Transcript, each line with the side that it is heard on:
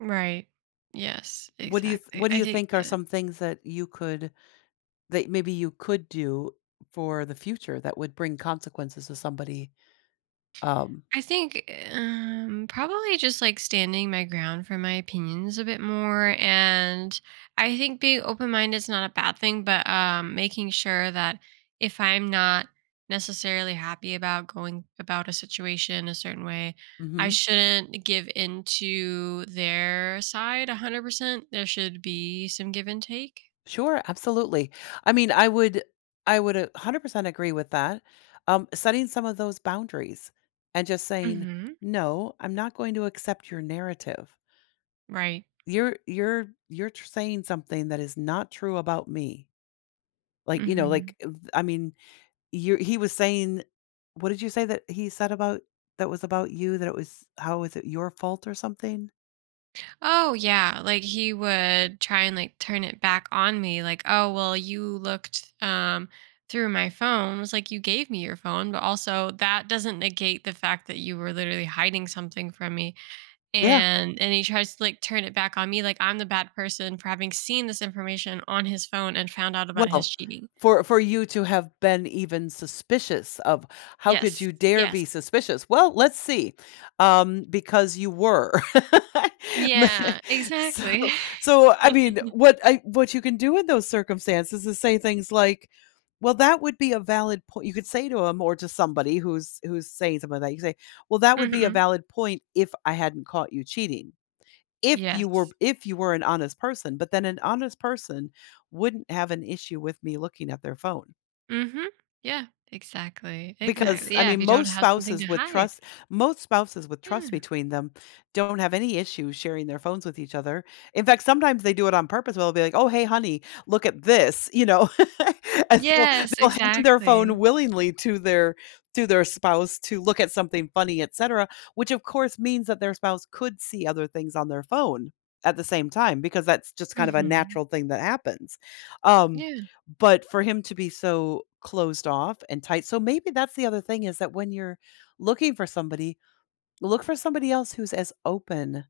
right: Right. Yes,
left: What do you th
right: exactly.
left: what do
right: I
left: you
right: think,
left: think are
right: uh
left: some things that you could that maybe you could do for the future that would bring consequences to somebody? Um
right: I think, um, probably just, like, standing my ground for my opinions a bit more, and I think being open-minded is not a bad thing, but, um, making sure that if I'm not necessarily happy about going about a situation a certain way, I
left: Mhm.
right: shouldn't give into their side 100%. There should be some give and take.
left: Sure, absolutely. I mean, I would I would a 100% agree with that. Um, setting some of those boundaries and just saying,
right: Mhm.
left: "No, I'm not going to accept your narrative."
right: Right.
left: You're you're you're tr saying something that is not true about me. Like, you know,
right: Mhm.
left: like, eh, I mean, you're he was saying What did you say that he said about that was about you, that it was how was it your fault or something?
right: Oh, yeah, like, he would try and, like, turn it back on me, like, "Oh, well, you looked, um, through my phone." I was, like, "You gave me your phone, but also that doesn't negate the fact that you were literally hiding something from me."
left: Yeah.
right: And and he tries to, like, turn it back on me, like, I'm the bad person for having seen this information on his phone and found out about his
left: Well,
right: cheating.
left: for for you to have been even suspicious of "How could
right: Yes,
left: you dare
right: yes.
left: be suspicious?" "Well, let's see, um, because you were." Me
right: Yeah,
left: so
right: exactly.
left: so, I mean, what I what you can do in those circumstances is say things like, "Well, that would be a valid poi" you could say to 'em or to somebody who's who's saying something like that, you could say, "Well, that would be a
right: Mhm.
left: valid point if I hadn't caught you cheating. If you were
right: Yes.
left: if you were an honest person but then an honest person wouldn't have an issue with me looking at their phone."
right: Mhm, yeah, exactly,
left: Because,
right: exactly,
left: I
right: yeah,
left: mean,
right: if you don't
left: most
right: have something
left: spouses
right: to
left: with
right: hide.
left: trust most spouses with trust
right: Yeah.
left: between them don't have any issue sharing their phones with each other. In fact, sometimes they do it on purpose, well, they'll be like, "Oh, hey, honey, look at this," you know? And so,
right: Yes,
left: they'll hand their phone
right: exactly.
left: willingly to their to their spouse to look at something funny, etcetera, which, of course, means that their spouse could see other things on their phone at the same time because that's just kind of a
right: Mhm.
left: natural thing that happens. Um,
right: Yeah.
left: but for him to be so closed off and tight so maybe that's the other thing is that when you're looking for somebody, look for somebody else who's as open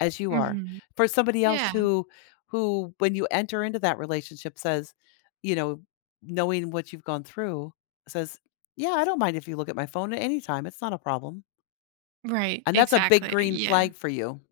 left: as you are,
right: Mhm.
left: for somebody else
right: Yeah.
left: who who, when you enter into that relationship says you know, knowing what you've gone through, says, "Yeah, I don't mind if you look at my phone at any time, it's not a problem."
right: Right,
left: And that's a big
right: exactly,
left: green flag
right: yeah.
left: for you.